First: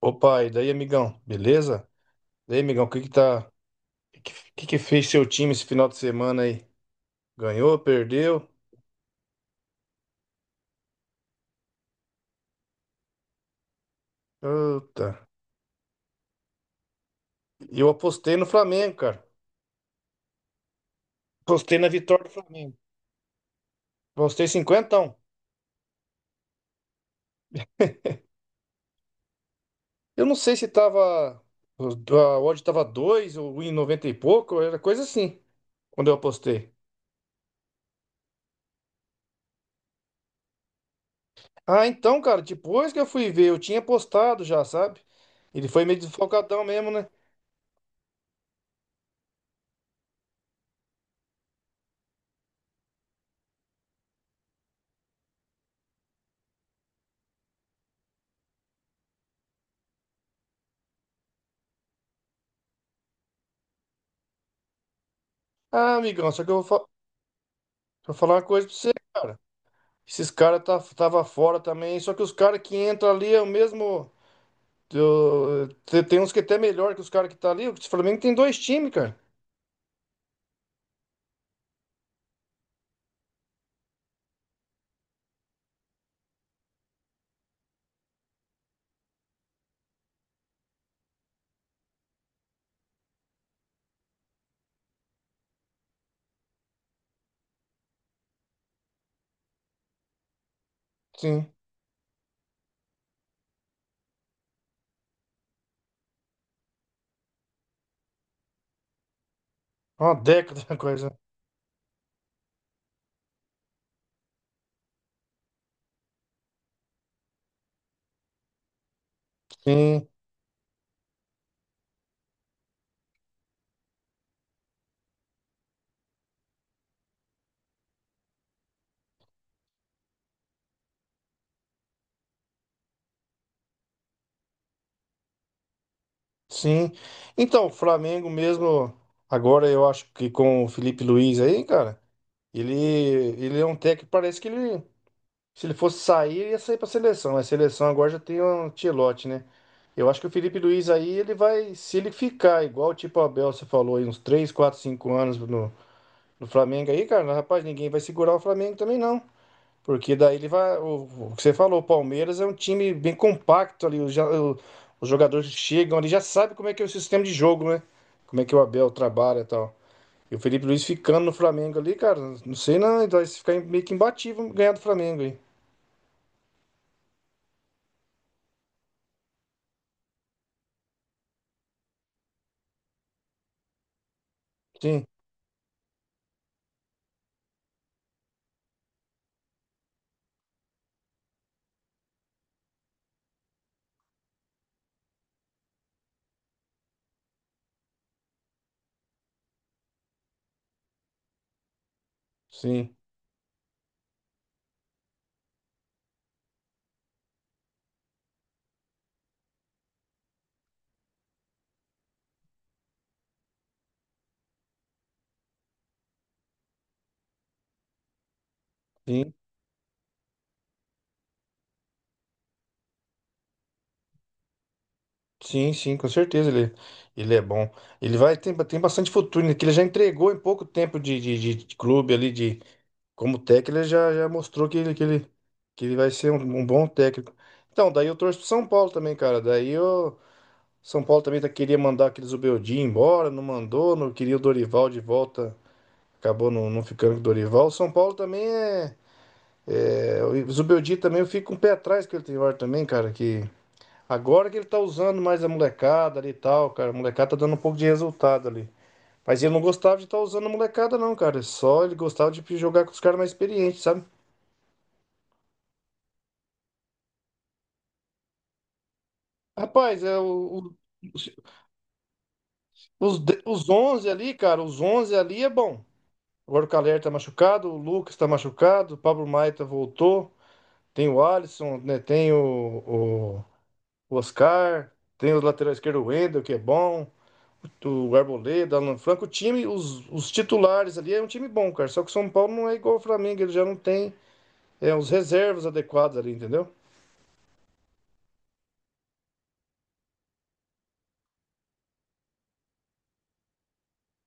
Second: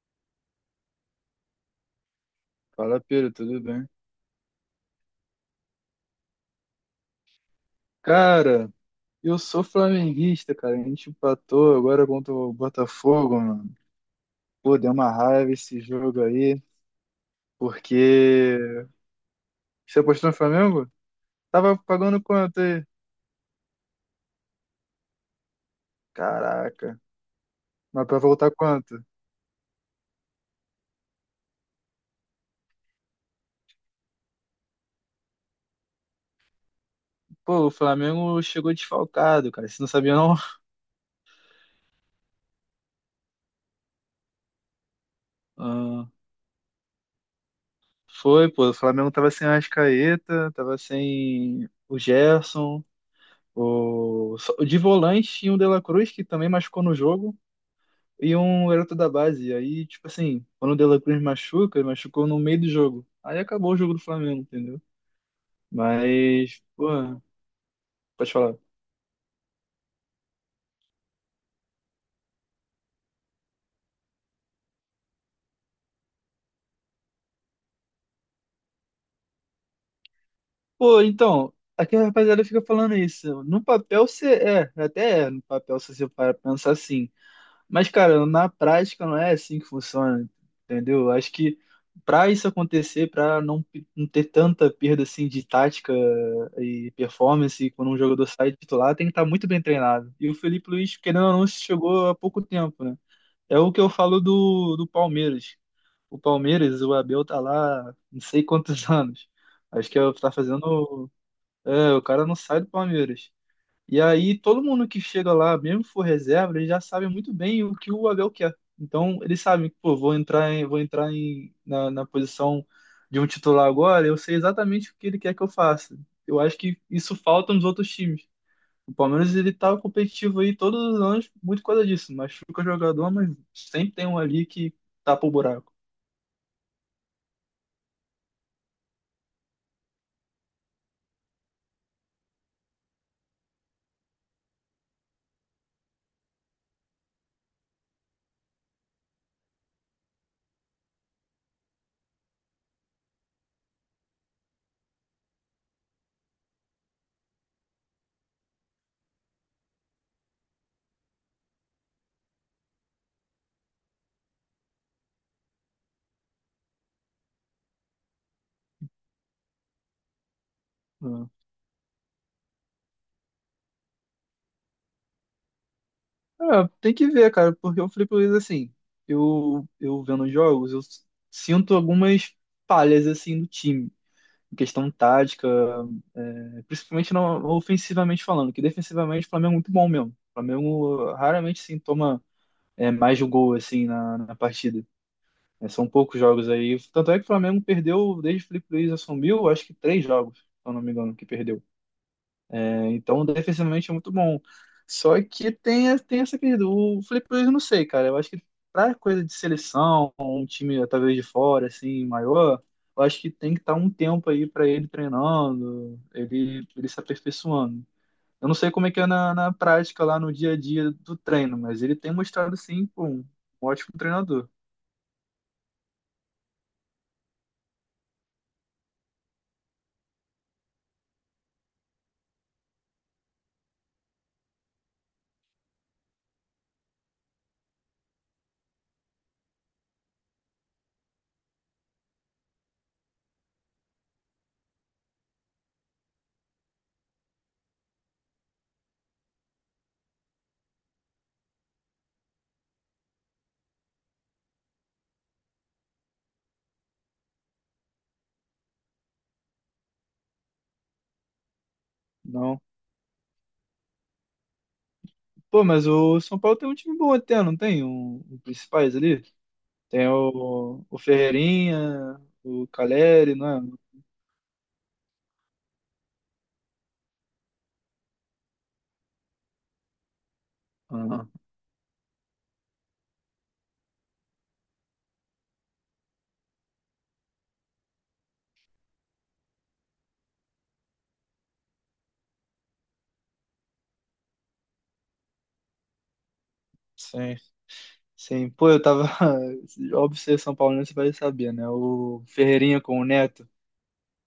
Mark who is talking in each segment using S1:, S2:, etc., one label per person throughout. S1: Opa, e daí, amigão? Beleza? E aí, amigão, o
S2: Fala,
S1: que que
S2: Pedro,
S1: tá.
S2: tudo bem?
S1: O que que fez seu time esse final de semana aí? Ganhou, perdeu?
S2: Cara, eu sou flamenguista, cara. A gente empatou agora contra o Botafogo, mano. Pô, deu uma
S1: Puta.
S2: raiva esse jogo aí,
S1: Eu apostei no
S2: porque.
S1: Flamengo, cara.
S2: Você apostou no Flamengo? Tava
S1: Apostei na
S2: pagando
S1: vitória do
S2: quanto
S1: Flamengo.
S2: aí?
S1: Apostei 50.
S2: Caraca. Mas pra voltar quanto?
S1: Eu não sei se tava. A odd tava 2 ou em 90 e pouco, era coisa assim, quando eu apostei.
S2: Pô, o Flamengo chegou desfalcado, cara. Você não sabia, não?
S1: Ah, então, cara, depois que eu fui ver, eu tinha apostado já, sabe? Ele foi meio
S2: Ah,
S1: desfalcadão mesmo, né?
S2: foi, pô. O Flamengo tava sem Arrascaeta, tava sem o Gerson. De volante tinha o De La Cruz, que também machucou no jogo. E um garoto da base. Aí, tipo assim, quando o De La Cruz machuca, ele machucou no meio do jogo. Aí acabou o jogo do Flamengo, entendeu?
S1: Ah, amigão, só que eu
S2: Mas,
S1: vou, fa-
S2: pô,
S1: vou
S2: pode
S1: falar uma
S2: falar.
S1: coisa pra você. Esses caras tava fora também. Só que os caras que entram ali é o mesmo. Tem uns que é até melhor que os caras que tá ali. O Flamengo tem dois times, cara.
S2: Pô, então, aqui a rapaziada fica falando isso. No papel você é, até é, no papel se você para pensar assim. Mas, cara, na prática não é assim que funciona, entendeu? Acho que para isso acontecer, para não ter tanta perda assim de tática e performance quando um jogador sai de titular, tem que estar muito bem treinado. E o Felipe Luiz, querendo ou não,
S1: Sim.
S2: chegou há pouco tempo, né? É o que eu falo do Palmeiras. O Palmeiras, o Abel tá lá não sei quantos anos. Acho que
S1: É
S2: é o
S1: uma
S2: que tá
S1: década
S2: fazendo.
S1: coisa.
S2: É, o cara não sai do Palmeiras. E aí todo mundo que chega lá, mesmo que for reserva, eles já sabem muito bem o que o Abel quer. Então eles sabem que, pô,
S1: Sim,
S2: vou entrar na, na posição de um titular agora, eu sei exatamente o que ele quer que eu faça. Eu acho que isso falta nos outros times. O Palmeiras ele tá competitivo aí todos os anos, muito coisa disso. Machuca jogador, mas sempre tem um ali que tapa o buraco.
S1: sim. Então, o Flamengo mesmo, agora eu acho que com o Felipe Luiz aí, cara, ele é um técnico, que parece que ele. Se ele fosse sair, ele ia sair para seleção. A seleção agora já tem um Ancelotti, né? Eu acho que o Felipe Luiz aí, ele vai, se ele ficar igual tipo o Abel, você falou, aí uns 3 4 5 anos no Flamengo aí, cara, rapaz, ninguém vai segurar o Flamengo também não. Porque daí ele vai, o que você falou, o Palmeiras é um time bem compacto ali, os jogadores chegam ali, já sabe como é que é o sistema de jogo, né? Como é que o Abel trabalha e tal. E o Felipe Luiz ficando no
S2: É,
S1: Flamengo ali, cara, não sei não, ele vai ficar meio que imbatível ganhar do Flamengo aí.
S2: é, tem que ver, cara, porque o Felipe Luiz, assim, eu vendo os jogos, eu sinto algumas falhas, assim, do time. Em questão
S1: Sim.
S2: tática, é, principalmente no, ofensivamente falando, que defensivamente o Flamengo é muito bom mesmo. O Flamengo raramente sim toma é, mais de um gol assim na partida. É, são poucos jogos aí. Tanto é que o Flamengo perdeu, desde que o Felipe Luiz assumiu, acho que três jogos, se eu não me engano, que perdeu, né?
S1: Sim,
S2: Então, defensivamente é muito bom. Só que tem essa questão. O Felipe Luiz, eu não sei, cara. Eu acho que pra coisa de seleção, um time talvez de fora, assim, maior, eu acho que tem que estar um tempo aí pra ele treinando, ele se aperfeiçoando. Eu não sei como é que é
S1: sim,
S2: na prática, lá no dia a dia do treino, mas ele tem mostrado, sim, pô, um ótimo treinador.
S1: sim, sim, com certeza ele, ele é bom. Ele tem bastante futuro, né? Que ele já entregou em pouco tempo de clube ali, de como técnico, ele já mostrou que ele vai ser um bom técnico. Então, daí eu torço pro São Paulo também, cara. Daí eu, São Paulo também tá, queria mandar aqueles Zubeldia embora, não mandou, não queria o Dorival de volta, acabou não ficando com o Dorival. O São Paulo também é o Zubeldia também eu fico com o pé atrás que ele tem agora também, cara, que agora que ele tá usando mais a molecada ali e tal, cara. A molecada tá dando um pouco de resultado ali. Mas ele não gostava de estar usando a molecada, não, cara. Só ele gostava de
S2: Não.
S1: jogar com os caras mais experientes, sabe?
S2: Pô, mas o São Paulo tem um time bom até, não tem? Um principais ali?
S1: Rapaz,
S2: Tem
S1: é
S2: o
S1: os,
S2: Ferreirinha, o
S1: os,
S2: Caleri,
S1: de-
S2: não é?
S1: os 11 ali, cara, os 11 ali é bom. Agora o Calher tá machucado, o Lucas tá machucado, o Pablo Maia voltou. Tem o
S2: Aham,
S1: Alisson, né? Tem o Oscar, tem o lateral esquerdo, o Wendel, que é bom. Do Arboleda, Alan Franco, o time, os titulares ali é um time bom, cara. Só que o São Paulo não é igual ao Flamengo, ele já não tem os reservas adequados ali, entendeu?
S2: sim, sim. Pô, eu tava. Óbvio, você é São Paulo, você vai saber, né? O Ferreirinha com o Neto.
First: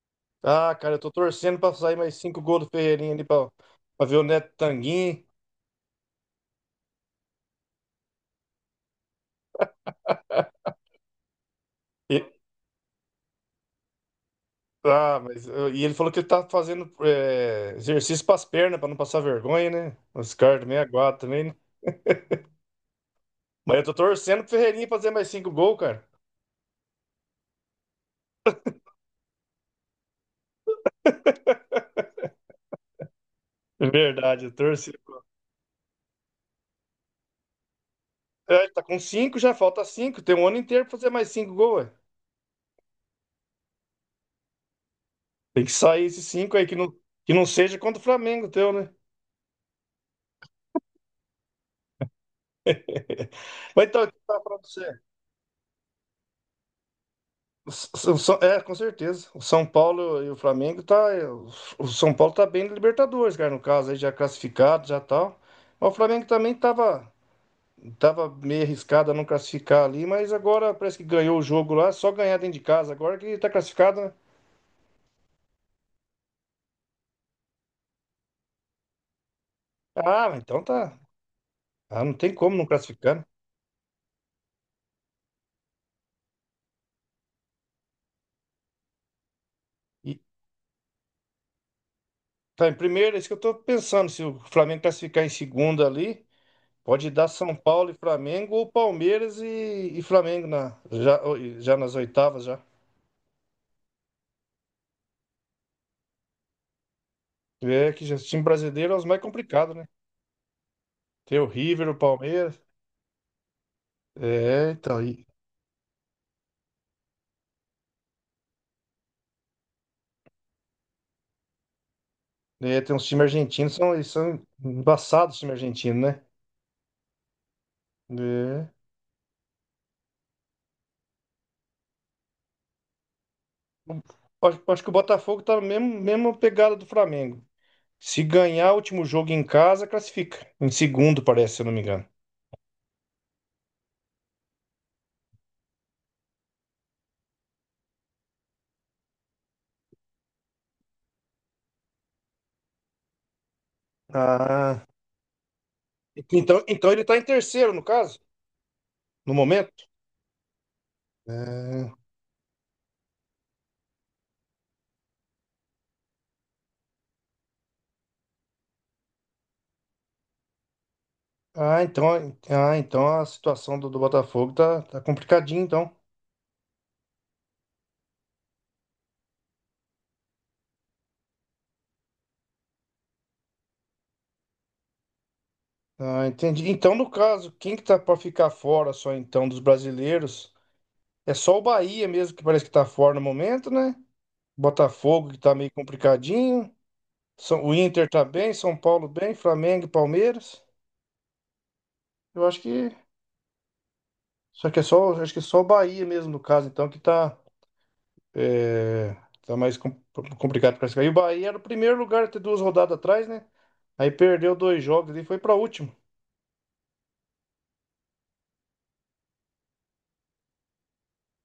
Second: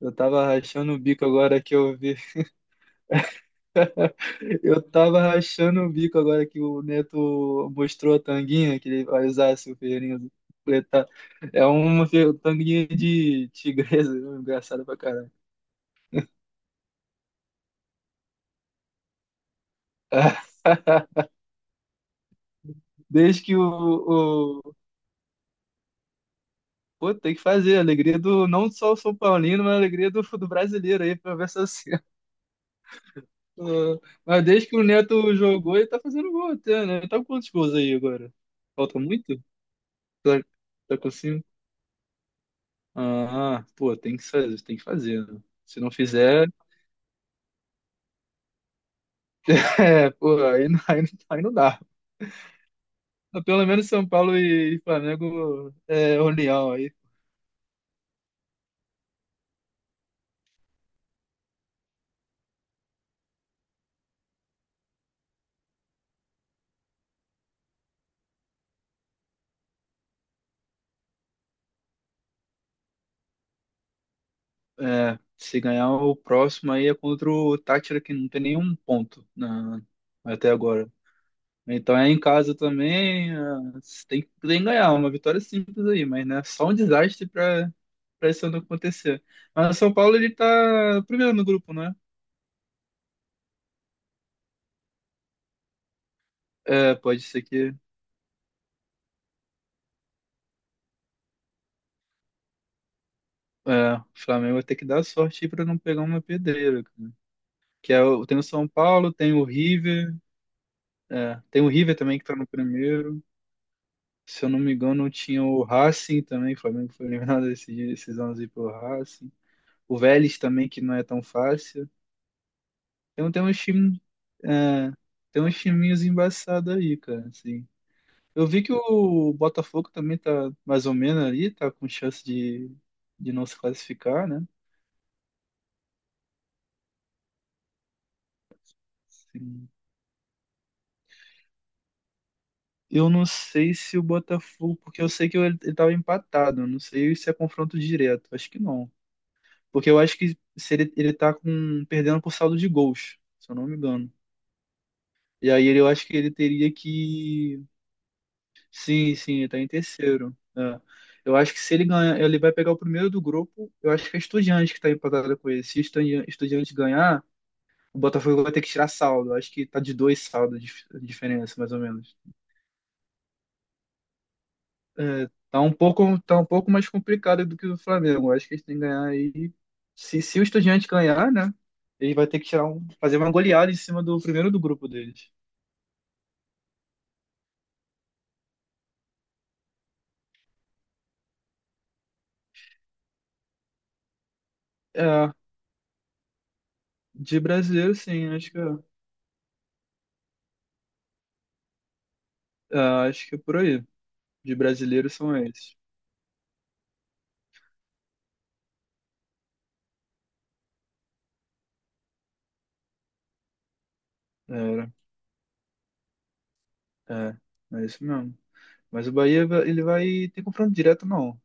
S2: Eu tava
S1: Ah,
S2: rachando
S1: cara,
S2: o
S1: eu tô
S2: bico
S1: torcendo
S2: agora
S1: pra
S2: que
S1: sair
S2: eu
S1: mais
S2: vi.
S1: cinco gols do Ferreirinha ali pra ver o Neto
S2: Eu tava
S1: Tanguin.
S2: rachando o bico agora que o Neto mostrou a tanguinha que ele vai usar se o Ferreirinha completar. É uma
S1: E,
S2: tanguinha de tigresa, engraçado pra
S1: ah,
S2: caralho.
S1: mas e ele falou que ele tá fazendo exercício pras pernas pra não passar vergonha, né? Os caras também aguardam também, né?
S2: Desde que
S1: Mas eu tô torcendo pro
S2: o,
S1: Ferreirinha fazer mais cinco gols, cara.
S2: Pô, tem que fazer. Alegria do, não só o São Paulino, mas a alegria do brasileiro aí, pra ver essa cena.
S1: É
S2: Ah,
S1: verdade,
S2: mas
S1: eu
S2: desde que o
S1: torci.
S2: Neto jogou, ele tá fazendo gol até, né? Ele tá com quantos gols aí agora?
S1: É, ele tá com
S2: Falta muito?
S1: cinco, já falta cinco. Tem
S2: Tá,
S1: um ano inteiro pra
S2: tá
S1: fazer
S2: com
S1: mais
S2: cinco?
S1: cinco gols, ué.
S2: Ah, pô, tem que fazer, tem que fazer, né?
S1: Tem que
S2: Se não
S1: sair esses
S2: fizer,
S1: cinco aí, que não seja contra o Flamengo teu, né?
S2: é, pô, aí não dá. Mas pelo
S1: Mas
S2: menos
S1: então,
S2: São
S1: eu
S2: Paulo
S1: tava falando pra
S2: e
S1: você.
S2: Flamengo é união aí.
S1: O S- o São- é, Com certeza. O São Paulo e o Flamengo tá. O São Paulo tá bem na Libertadores, cara, no caso, aí já classificado, já tal. Mas o Flamengo também tava meio arriscado a não classificar ali, mas agora parece que ganhou o jogo lá, só ganhar dentro de casa agora que tá classificado, né?
S2: É, se ganhar o próximo aí é contra o Táchira, que não tem nenhum ponto na,
S1: Ah,
S2: até
S1: então
S2: agora.
S1: tá.
S2: Então
S1: Ah,
S2: é
S1: não
S2: em
S1: tem
S2: casa
S1: como não classificar, né?
S2: também, ah, você tem que ganhar, uma vitória simples aí, mas né, só um desastre para para isso não acontecer. Mas o São Paulo
S1: E
S2: ele tá primeiro no grupo, né?
S1: tá em primeiro, é isso que eu tô pensando, se o Flamengo classificar em segundo ali.
S2: É,
S1: Pode
S2: pode
S1: dar
S2: ser
S1: São
S2: que
S1: Paulo e Flamengo ou Palmeiras e Flamengo já nas oitavas já.
S2: é, o Flamengo vai ter que dar sorte para não pegar uma pedreira, cara.
S1: É
S2: Que é,
S1: que já, o
S2: o- tem
S1: time
S2: o São
S1: brasileiro é os
S2: Paulo,
S1: mais
S2: tem o
S1: complicados, né?
S2: River,
S1: Tem
S2: é,
S1: o
S2: tem o
S1: River, o
S2: River também que tá no
S1: Palmeiras.
S2: primeiro. Se eu não
S1: É,
S2: me
S1: então.
S2: engano, tinha o Racing também, o Flamengo foi eliminado esses anos aí pelo Racing. O Vélez também, que não é tão fácil.
S1: Tem uns times
S2: Então tem uns
S1: argentinos,
S2: time,
S1: eles são
S2: é,
S1: embaçados os
S2: tem
S1: times
S2: uns
S1: argentinos,
S2: timinhos
S1: né?
S2: embaçados aí, cara, assim. Eu vi
S1: É.
S2: que o Botafogo também tá mais ou menos ali, tá com chance de não se classificar, né?
S1: Acho que o Botafogo tá na mesma pegada do Flamengo. Se ganhar o último jogo em
S2: Sim.
S1: casa, classifica. Em segundo, parece, se eu não me engano.
S2: Eu não sei se o Botafogo, porque eu sei que ele tava empatado, eu não sei se é confronto direto, acho que não. Porque eu acho que se ele, ele tá com, perdendo por saldo de gols, se eu não me engano.
S1: Ah.
S2: E aí ele, eu acho que ele
S1: Então,
S2: teria
S1: então ele tá em
S2: que
S1: terceiro, no caso,
S2: sim,
S1: no
S2: sim, ele tá em
S1: momento.
S2: terceiro. É. Eu acho que se ele
S1: É.
S2: ganhar, ele vai pegar o primeiro do grupo. Eu acho que é Estudiantes que tá empatada com ele. Se Estudiantes ganhar, o Botafogo vai ter que tirar saldo. Eu acho que tá de dois saldos de diferença, mais ou
S1: Ah, então,
S2: menos.
S1: ah, então a situação do Botafogo tá
S2: É,
S1: complicadinha, então.
S2: tá um pouco mais complicado do que o Flamengo. Eu acho que eles têm que ganhar aí. Se o Estudiante ganhar, né? Ele vai ter que tirar um, fazer uma goleada em cima do primeiro do grupo deles.
S1: Ah, entendi. Então, no caso, quem que tá pra ficar fora só então dos brasileiros? É só o Bahia mesmo que parece que tá fora no momento, né? Botafogo
S2: É,
S1: que tá meio complicadinho.
S2: de
S1: O
S2: brasileiro,
S1: Inter tá
S2: sim, acho
S1: bem,
S2: que é,
S1: São Paulo bem, Flamengo e Palmeiras. Eu acho
S2: é,
S1: que
S2: acho que é por aí. De
S1: só que é
S2: brasileiro
S1: só, acho
S2: são
S1: que é só o
S2: esses.
S1: Bahia mesmo no caso, então que é, tá mais complicado para classificar. E o Bahia era o primeiro lugar até duas rodadas atrás, né? Aí perdeu dois
S2: É,
S1: jogos e foi pra último.
S2: é, é isso mesmo. Mas o Bahia, ele vai ter confronto direto, não.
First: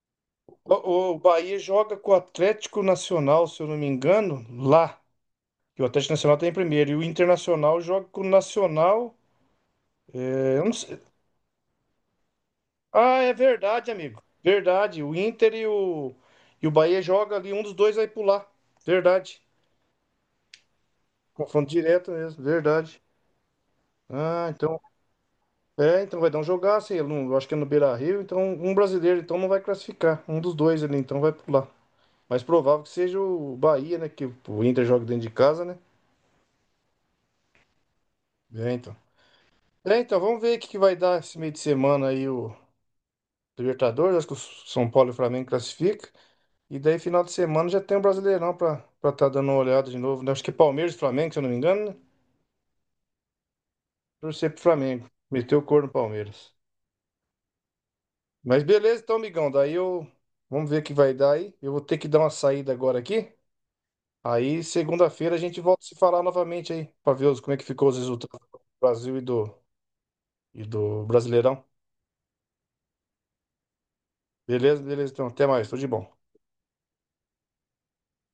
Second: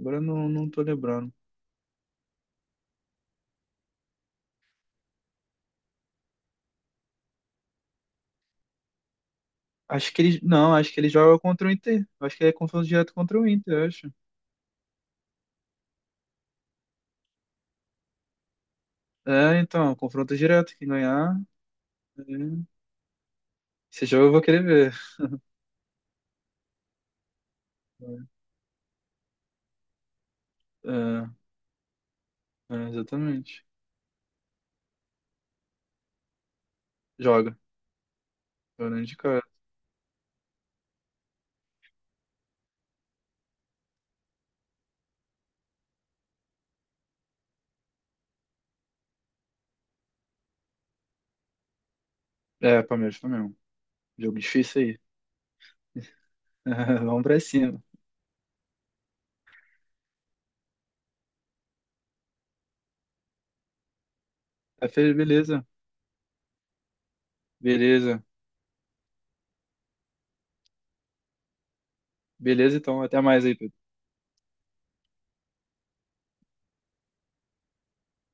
S2: Agora eu não, não
S1: O,
S2: tô
S1: o
S2: lembrando.
S1: Bahia joga com o Atlético Nacional, se eu não me engano, lá. E o Atlético Nacional tá em primeiro. E o Internacional joga com o Nacional.
S2: Acho que ele,
S1: Eu não
S2: não, acho
S1: sei.
S2: que ele joga contra o Inter. Acho que é confronto direto
S1: Ah, é
S2: contra o Inter, eu
S1: verdade,
S2: acho.
S1: amigo. Verdade. O Inter e o Bahia joga ali. Um dos dois vai pular. Verdade.
S2: É, então, confronto direto. Quem ganhar,
S1: Confronto direto
S2: é,
S1: mesmo. Verdade.
S2: esse jogo eu vou
S1: Ah,
S2: querer
S1: então.
S2: ver.
S1: É, então vai dar um jogaço aí. Eu acho que é no
S2: É,
S1: Beira-Rio. Então, um brasileiro então não vai classificar. Um dos dois ali, então
S2: é,
S1: vai pular. Mas
S2: é,
S1: provável que seja o
S2: exatamente.
S1: Bahia, né? Que o Inter joga dentro de casa, né?
S2: Joga.
S1: É, então.
S2: Joga de cara.
S1: É, então, vamos ver o que que vai dar esse meio de semana aí o Libertadores. Acho que o São Paulo e o Flamengo classificam. E daí, final de semana, já tem o Brasileirão pra estar tá dando uma olhada de novo, né? Acho que é Palmeiras e Flamengo, se eu não me engano, né?
S2: É, Palmeiras Flamengo. Jogo
S1: Torcer pro
S2: difícil aí.
S1: Flamengo. Meteu o corno no Palmeiras.
S2: Vamos pra cima.
S1: Mas beleza, então, amigão. Daí eu. Vamos ver o que vai dar aí. Eu vou ter que dar uma saída agora aqui. Aí,
S2: Tá, Fê?
S1: segunda-feira, a gente
S2: Beleza.
S1: volta a se falar novamente aí, pra ver como é que ficou os
S2: Beleza.
S1: resultados do Brasil e e do Brasileirão.
S2: Beleza, então. Até mais aí, Pedro.
S1: Beleza, beleza, então. Até mais. Tudo de bom.